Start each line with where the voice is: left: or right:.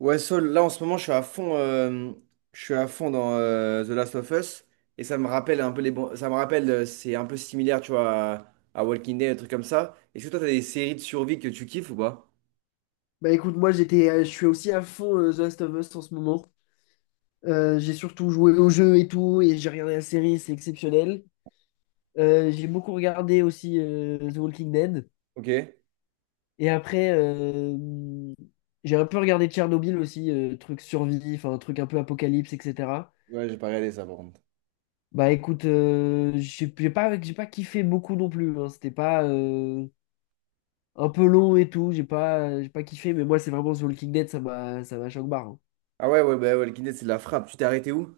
right: Ouais, Saul, là en ce moment, je suis à fond, je suis à fond dans The Last of Us et ça me rappelle un peu les bons. Ça me rappelle, c'est un peu similaire, tu vois, à Walking Dead, des trucs comme ça. Est-ce que toi, t'as des séries de survie que tu kiffes ou pas?
left: Bah écoute, moi j'étais, je suis aussi à fond The Last of Us en ce moment. J'ai surtout joué au jeu et tout, et j'ai regardé la série, c'est exceptionnel. J'ai beaucoup regardé aussi The Walking Dead.
right: Ok. Ouais,
left: Et après, j'ai un peu regardé Tchernobyl aussi, truc survie, enfin un truc un peu apocalypse, etc.
right: j'ai pas regardé ça par contre.
left: Bah écoute, j'ai pas kiffé beaucoup non plus, hein. C'était pas un peu long et tout, j'ai pas kiffé, mais moi c'est vraiment The Walking Dead, ça m'a choc-barre, hein.
right: Ah ouais, ouais, bah, Walking Dead, c'est de la frappe. Tu t'es arrêté où?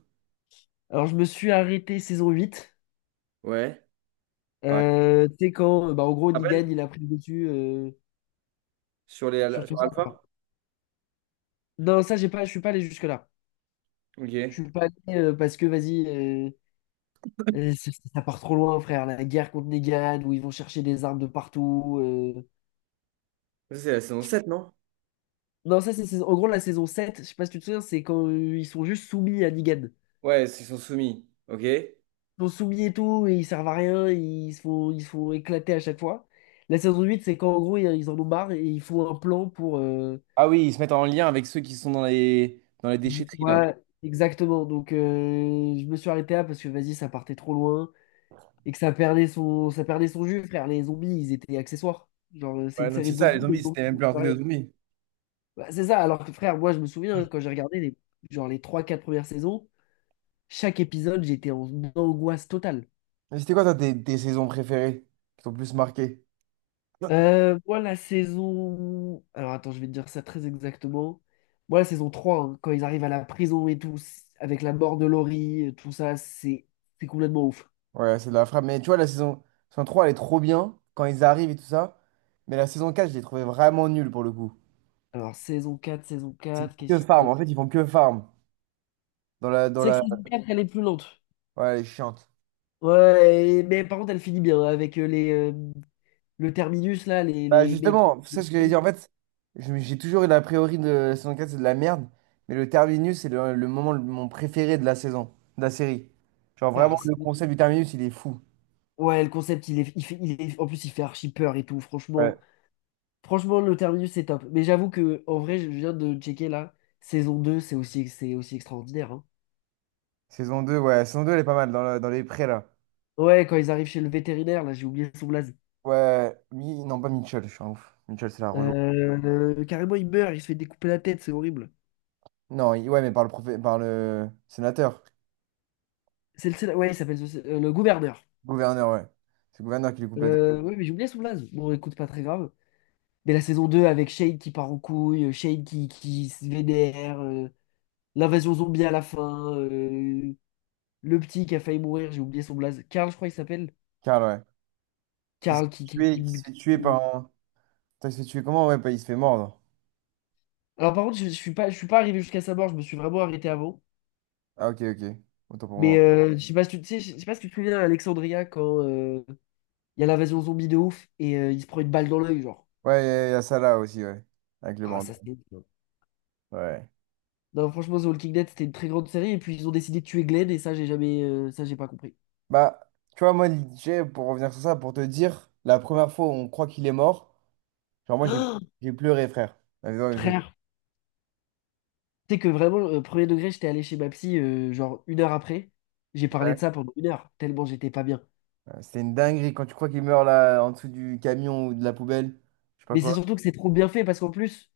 left: Alors je me suis arrêté saison huit.
right: Ouais. Pareil. Tu
left: Tu sais quand, bah, en gros,
right: te
left: Nigan,
right: rappelles?
left: il a pris le dessus
right: Sur
left: sur tout
right: sur
left: ça,
right: Alpha?
left: quoi. Non, ça, j'ai pas, je suis pas allé jusque-là.
right: Ok.
left: Je suis pas allé parce que, vas-y, ça, ça part trop loin, frère. La guerre contre Negan, où ils vont chercher des armes de partout, euh.
right: Ça, c'est la saison 7 non?
left: Non, ça, en gros la saison sept. Je sais pas si tu te souviens, c'est quand ils sont juste soumis à Negan.
right: Ouais, ils sont soumis. Ok.
left: Ils sont soumis et tout, et ils servent à rien, et ils se font éclater à chaque fois. La saison 8 c'est quand, en gros, ils en ont marre et ils font un plan pour, euh.
right: Ah oui, ils se mettent en lien avec ceux qui sont dans les
left: Ouais,
right: déchetteries là.
left: ouais, exactement. Donc, je me suis arrêté là parce que, vas-y, ça partait trop loin et que ça perdait son jus, frère. Les zombies, ils étaient accessoires. Genre, c'est
right: Ouais,
left: une
right: non,
left: série
right: c'est
left: de
right: ça,
left: zombies,
right: les
left: les
right: zombies,
left: zombies,
right: c'était même
left: ils
right: plus un
left: font
right: truc de
left: rien.
right: zombies.
left: Bah, c'est ça. Alors que, frère, moi, je me souviens, hein, quand j'ai regardé les, genre, les trois quatre premières saisons, chaque épisode, j'étais en angoisse totale.
right: Mais c'était quoi, toi, tes saisons préférées qui t'ont le plus marqué?
left: Moi, la saison. Alors, attends, je vais te dire ça très exactement. Moi, la saison trois, hein, quand ils arrivent à la prison et tout, avec la mort de Laurie, tout ça, c'est complètement ouf.
right: Ouais, c'est de la frappe. Mais tu vois, saison 3, elle est trop bien quand ils arrivent et tout ça. Mais la saison 4, je l'ai trouvée vraiment nulle pour le coup.
left: Alors, saison quatre, saison
right: C'est
left: quatre, qu'est-ce
right: que
left: qui se
right: farm. En
left: passe?
right: fait, ils font que farm. Dans la, dans
left: C'est vrai que
right: la...
left: saison 4 elle est plus lente.
right: Ouais, elle est chiante.
left: Ouais, et- mais par contre, elle finit bien, hein, avec les, le terminus, là,
right: Bah,
left: les mecs.
right: justement, c'est ce que j'allais dire. En fait, j'ai toujours eu l'a priori de la saison 4, c'est de la merde. Mais le terminus, c'est le mon préféré de la saison, de la série. Genre,
left: Ah,
right: vraiment, le
left: c'est-
right: concept du terminus, il est fou.
left: Ouais, le concept, il est, en plus, il fait archi peur et tout,
right: Ouais.
left: franchement. Franchement, le terminus, c'est top. Mais j'avoue que, en vrai, je viens de checker, là, saison 2 c'est aussi extraordinaire, hein.
right: Saison 2, ouais. Saison deux, elle est pas mal dans, dans les prés, là.
left: Ouais, quand ils arrivent chez le vétérinaire, là, j'ai oublié son blaze.
right: Ouais, non, pas Mitchell, je suis un ouf. Mitchell, c'est la Renault.
left: Carrément, il meurt, il se fait découper la tête, c'est horrible.
right: Non, ouais, mais par par le sénateur,
left: C'est le, ouais, il s'appelle le gouverneur.
right: gouverneur, ouais. C'est le gouverneur qui lui coupe la tête.
left: Oui, mais j'ai oublié Soublaz. Bon, écoute, pas très grave. Mais la saison 2 avec Shade qui part en couille, Shade qui se vénère, l'invasion zombie à la fin, le petit qui a failli mourir, j'ai oublié son blaze. Karl, je crois qu'il s'appelle.
right: Karl, ouais. Qui se
left: Karl
right: fait tuer, qui se fait tuer
left: qui-
right: par un. Putain, il se fait tuer comment? Ouais, bah, il se fait mordre.
left: Alors par contre, je suis pas arrivé jusqu'à sa mort, je me suis vraiment arrêté avant.
right: Ah, ok, ok. Autant pour
left: Mais
right: moi.
left: je sais pas si tu sais, je sais pas si tu te souviens à Alexandria quand il y a l'invasion zombie de ouf et il se prend une balle dans l'œil, genre.
right: Ouais, il y a ça là aussi, ouais. Avec le
left: Ah,
right: bandeau.
left: ça c'est...
right: Ouais.
left: Non, franchement, The Walking Dead, c'était une très grande série. Et puis, ils ont décidé de tuer Glenn, et ça, j'ai jamais, ça, j'ai pas compris.
right: Bah, tu vois, moi, DJ, pour revenir sur ça, pour te dire, la première fois où on croit qu'il est mort, genre, moi, j'ai pleuré, frère. Ouais, J'ai
left: Frère, tu sais que vraiment, premier degré, j'étais allé chez ma psy, genre une heure après. J'ai parlé de
right: ouais,
left: ça pendant une heure, tellement j'étais pas bien.
right: C'était une dinguerie quand tu crois qu'il meurt là en dessous du camion ou de la poubelle. Je sais pas
left: Mais c'est
right: quoi.
left: surtout que c'est trop bien fait, parce qu'en plus,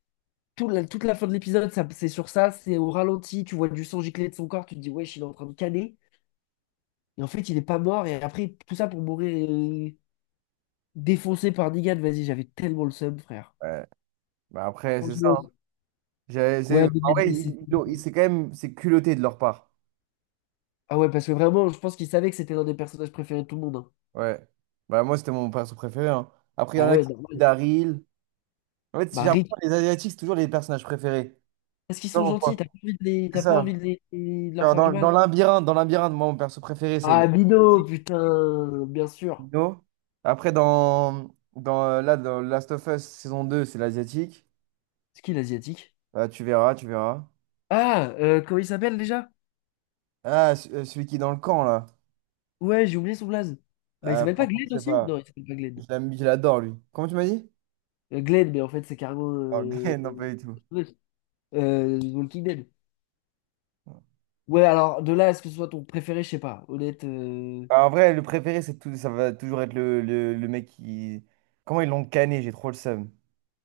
left: toute la fin de l'épisode, ça, c'est sur ça, c'est au ralenti, tu vois du sang gicler de son corps, tu te dis, wesh, il est en train de caner. Et en fait, il est pas mort, et après, tout ça pour mourir défoncé par Negan. Vas-y, j'avais tellement le seum, frère.
right: Ouais. Bah après, c'est ça,
left: Franchement,
right: hein.
left: ouais,
right: En
left: mais
right: vrai,
left: vas-y, c'est-
right: c'est quand même c'est culotté de leur part.
left: Ah ouais, parce que vraiment, je pense qu'ils savaient que c'était l'un des personnages préférés de tout le monde, hein.
right: Ouais. Bah moi, c'était mon perso préféré, hein. Après, il y en
left: Ah
right: a
left: ouais,
right: qui.
left: normal.
right: Daryl. En fait, si
left: Bah,
right: j'ai l'impression
left: Rick,
right: que les Asiatiques, c'est toujours les personnages préférés.
left: parce qu'ils
right: Je sais pas
left: sont gentils, t'as
right: pourquoi.
left: pas envie de les...
right: C'est
left: t'as pas envie de
right: ça.
left: de leur
right: Genre,
left: faire du mal.
right: dans Labyrinthe, moi, mon perso préféré, c'est le
left: Ah, Mino, putain, bien sûr.
right: Dino. Après, dans Last of Us saison 2 c'est l'Asiatique.
left: C'est qui l'asiatique?
right: Bah, tu verras, tu verras.
left: Ah, comment il s'appelle déjà?
right: Ah, celui qui est dans le camp, là.
left: Ouais, j'ai oublié son blaze. Bah, il s'appelle pas
right: Franchement, je
left: Glenn
right: sais
left: aussi?
right: pas.
left: Non, il s'appelle pas Glenn.
right: Je l'adore, lui. Comment tu m'as dit?
left: Glenn, mais en fait, c'est carrément.
right: Ok, non, pas du tout.
left: Euh, Walking Dead. Ouais, alors, de là à ce que ce soit ton préféré, je sais pas. Honnête, euh.
right: En vrai, le préféré, c'est tout, ça va toujours être le mec qui. Comment ils l'ont canné, j'ai trop le seum.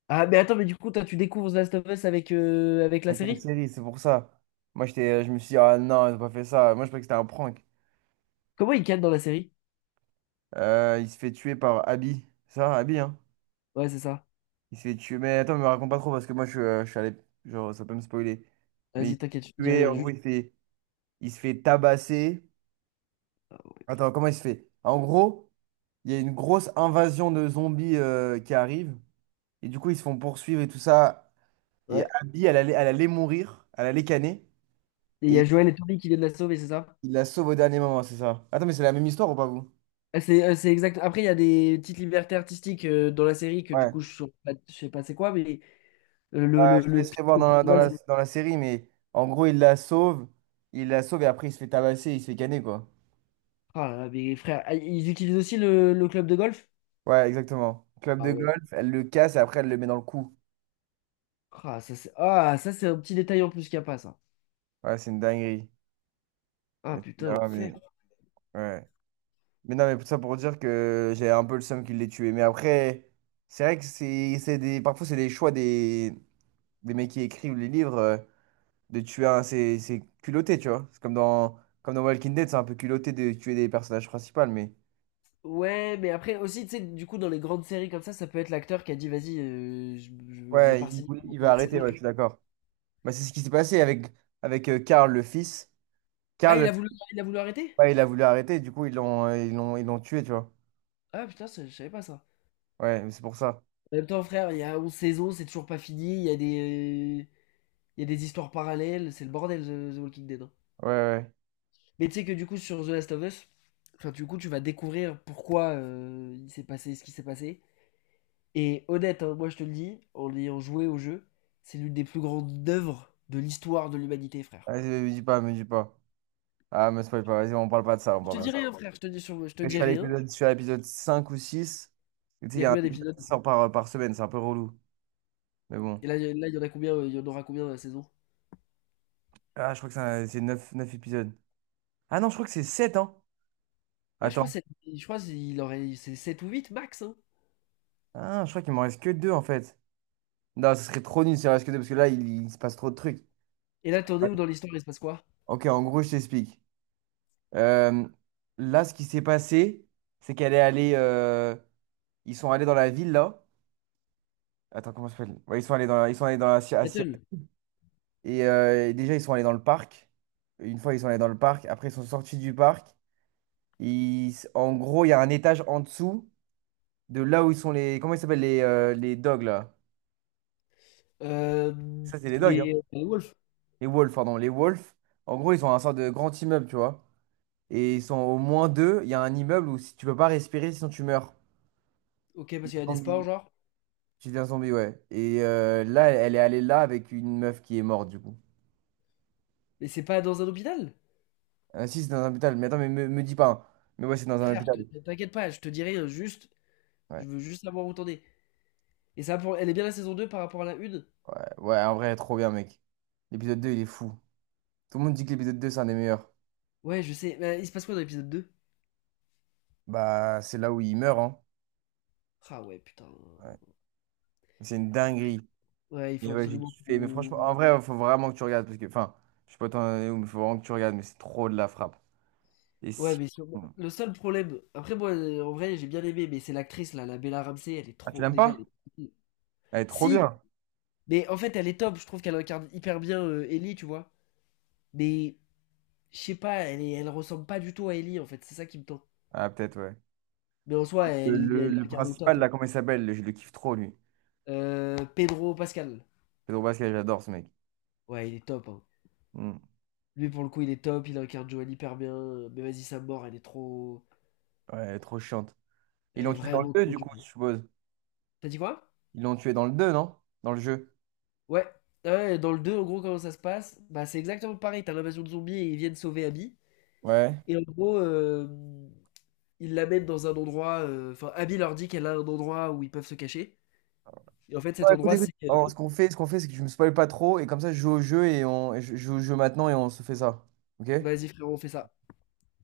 left: Ah, mais attends, mais du coup, toi, tu découvres The Last of Us avec, avec la
right: Avec la
left: série?
right: série, c'est pour ça. Moi, je me suis dit, ah non, ils ont pas fait ça. Moi, je croyais que c'était un prank.
left: Comment ils cadrent dans la série?
right: Il se fait tuer par Abby. C'est Ça, Abby, hein?
left: Ouais, c'est ça.
right: Il se fait tuer. Mais attends, me raconte pas trop parce que moi, je suis allé. Genre, ça peut me spoiler. Mais il
left: Vas-y,
right: se fait
left: t'inquiète, je te dis
right: tuer,
left: rien,
right: en gros,
left: juste.
right: il se fait tabasser.
left: Ah, ouais.
right: Attends, comment il se fait? En gros. Il y a une grosse invasion de zombies qui arrive. Et du coup, ils se font poursuivre et tout ça. Et
left: Ouais.
right: Abby, elle allait mourir. Elle allait canner.
left: Et il y a
right: Et
left: Joël et Toby qui viennent la sauver, c'est ça?
right: il la sauve au dernier moment, c'est ça. Attends, mais c'est la même histoire ou pas, vous?
left: Ah, c'est c'est exact. Après, il y a des petites libertés artistiques dans la série que du
right: Ouais.
left: coup, je sais pas c'est quoi, mais
right: Ouais, je te
left: le pitch
right: laisserai voir
left: principal, c'est-
right: dans la série, mais en gros, il la sauve. Il la sauve et après, il se fait tabasser, il se fait canner, quoi.
left: Ah là là, mais frère, ah, ils utilisent aussi le club de golf?
right: Ouais, exactement. Club
left: Ah
right: de
left: ouais.
right: golf, elle le casse et après, elle le met dans le cou.
left: Ah, ça, c'est un petit détail en plus qu'il n'y a pas, ça.
right: Ouais, c'est une dinguerie.
left: Ah
right: Mais tu
left: putain,
right: verras,
left: l'enfer.
right: mais... Ouais. Mais non, mais tout ça pour dire que j'ai un peu le seum qu'il l'ait tué. Mais après, c'est vrai que c'est des... parfois, c'est des choix des mecs qui écrivent les livres de tuer un. C'est culotté, tu vois. C'est comme dans Walking Dead, c'est un peu culotté de tuer des personnages principaux. Mais
left: Ouais, mais après aussi, tu sais, du coup, dans les grandes séries comme ça peut être l'acteur qui a dit, vas-y, je vais
right: ouais, Mm.
left: pas signer pour
right: Il
left: une
right: va
left: nouvelle
right: arrêter,
left: saison,
right: ouais,
left: tu-
right: je suis d'accord. Bah, c'est ce qui s'est passé avec Karl, le fils.
left: Ah,
right: Karl,
left: il a voulu arrêter?
right: ouais, il a voulu arrêter, du coup, ils l'ont tué, tu vois.
left: Ah putain, ça- je savais pas ça.
right: Ouais, c'est pour ça.
left: En même temps, frère, il y a 11 saisons, c'est toujours pas fini, il y a des, il y a des histoires parallèles, c'est le bordel, The, The Walking Dead, hein.
right: Ouais, ouais.
left: Mais tu sais que du coup, sur The Last of Us, enfin, du coup, tu vas découvrir pourquoi il s'est passé ce qui s'est passé. Et honnête, hein, moi je te le dis, en ayant joué au jeu, c'est l'une des plus grandes œuvres de l'histoire de l'humanité, frère.
right: Vas-y, me dis pas, me dis pas. Ah, me spoil pas, vas-y, on parle pas de ça,
left: Je
right: on
left: Bon, te bah dis
right: parle pas.
left: rien, frère, je te dis, je te dis rien.
right: Je suis à l'épisode 5 ou six. Tu sais,
left: Il
right: il
left: y
right: y
left: a
right: a un
left: combien
right: épisode
left: d'épisodes?
right: qui sort par semaine, c'est un peu relou. Mais bon.
left: Et là, là, il y en a combien, il y en aura combien dans la saison?
right: Ah, je crois que c'est neuf épisodes. Ah non, je crois que c'est 7 hein.
left: Ouais,
right: Attends.
left: je crois qu'il aurait c'est 7 ou 8 max, hein.
right: Ah, je crois qu'il m'en reste que 2 en fait. Non, ce serait trop nul s'il en reste que 2 parce que là, il se passe trop de trucs.
left: Et là, t'en es où dans l'histoire? Il se passe quoi?
right: Ok, en gros, je t'explique. Euh, là, ce qui s'est passé, c'est qu'elle est allée, ils sont allés dans la ville là. Attends, comment ça s'appelle? Ouais, ils sont allés ils sont allés à Cia-
left: Seattle.
right: Et déjà, ils sont allés dans le parc. Une fois, ils sont allés dans le parc. Après, ils sont sortis du parc. En gros, il y a un étage en dessous de là où ils sont les. Comment ils s'appellent les dogs là?
left: Euh,
right: Ça, c'est les dogs, hein.
left: les Wolves.
right: Les wolves, pardon. Les wolves. En gros, ils ont un sorte de grand immeuble, tu vois. Et ils sont au moins deux. Il y a un immeuble où si tu peux pas respirer, sinon tu meurs.
left: Ok,
right: Tu
left: parce qu'il
right: deviens
left: y a des sports,
right: zombie,
left: genre.
right: tu deviens zombie, ouais. Et là, elle est allée là avec une meuf qui est morte, du coup.
left: Mais c'est pas dans un hôpital.
right: Ah, si, c'est dans un hôpital. Mais attends, mais me dis pas, hein. Mais ouais, c'est dans un
left: Frère,
right: hôpital.
left: t'inquiète pas, je te dirai juste.
right: Ouais,
left: Je veux juste savoir où t'en es. Et ça, pour, elle est bien la saison 2 par rapport à la une?
right: ouais, en vrai, trop bien, mec. L'épisode 2 il est fou. Tout le monde dit que l'épisode 2 c'est un des meilleurs.
left: Ouais, je sais. Mais il se passe quoi dans l'épisode deux?
right: Bah, c'est là où il meurt, hein.
left: Ah ouais, putain.
right: Ouais. C'est une dinguerie.
left: Ouais, il faut
right: Et ouais, j'ai
left: absolument
right: kiffé. Mais franchement, en
left: qu'on-
right: vrai, il faut vraiment que tu regardes. Parce que, enfin, je sais pas t'en es où, mais il faut vraiment que tu regardes. Mais c'est trop de la frappe. Et
left: Ouais,
right: si.
left: mais sur-
right: Bon.
left: le seul problème. Après, moi, en vrai, j'ai bien aimé, mais c'est l'actrice, là, la Bella Ramsey, elle est
right: Ah, tu
left: trop.
right: l'aimes
left: Déjà, elle
right: pas?
left: est.
right: Elle est trop
left: Si,
right: bien.
left: mais en fait, elle est top. Je trouve qu'elle incarne hyper bien Ellie, tu vois. Mais je sais pas, elle ressemble pas du tout à Ellie, en fait. C'est ça qui me tente.
right: Ah, peut-être, ouais.
left: Mais en soi, elle, elle
right: Le
left: incarne au
right: principal,
left: top, hein.
right: là, comment il s'appelle? Je le kiffe trop, lui.
left: Pedro Pascal.
right: Pedro Pascal, j'adore ce mec.
left: Ouais, il est top, hein.
right: Hmm.
left: Lui, pour le coup, il est top. Il incarne Joanne hyper bien. Mais vas-y, sa mort, elle est trop.
right: Ouais, elle est trop chiante. Ils
left: Elle
right: l'ont
left: est
right: tué dans le
left: vraiment
right: 2
left: trop
right: du
left: du
right: coup,
left: bien.
right: je suppose.
left: T'as dit quoi?
right: Ils l'ont tué dans le 2 non? Dans le jeu.
left: Ouais. Ah ouais, dans le 2 en gros, comment ça se passe? Bah, c'est exactement pareil. T'as l'invasion de zombies et ils viennent sauver Abby.
right: Ouais.
left: Et en gros, ils l'amènent dans un endroit. Euh, enfin, Abby leur dit qu'elle a un endroit où ils peuvent se cacher. Et en fait,
right: Non,
left: cet
right: écoute,
left: endroit,
right: écoute.
left: c'est.
right: Alors, ce qu'on fait, c'est que je me spoil pas trop. Et comme ça, je joue au jeu et on je joue au jeu maintenant et on se fait ça. Ok?
left: Vas-y, frérot, on fait ça.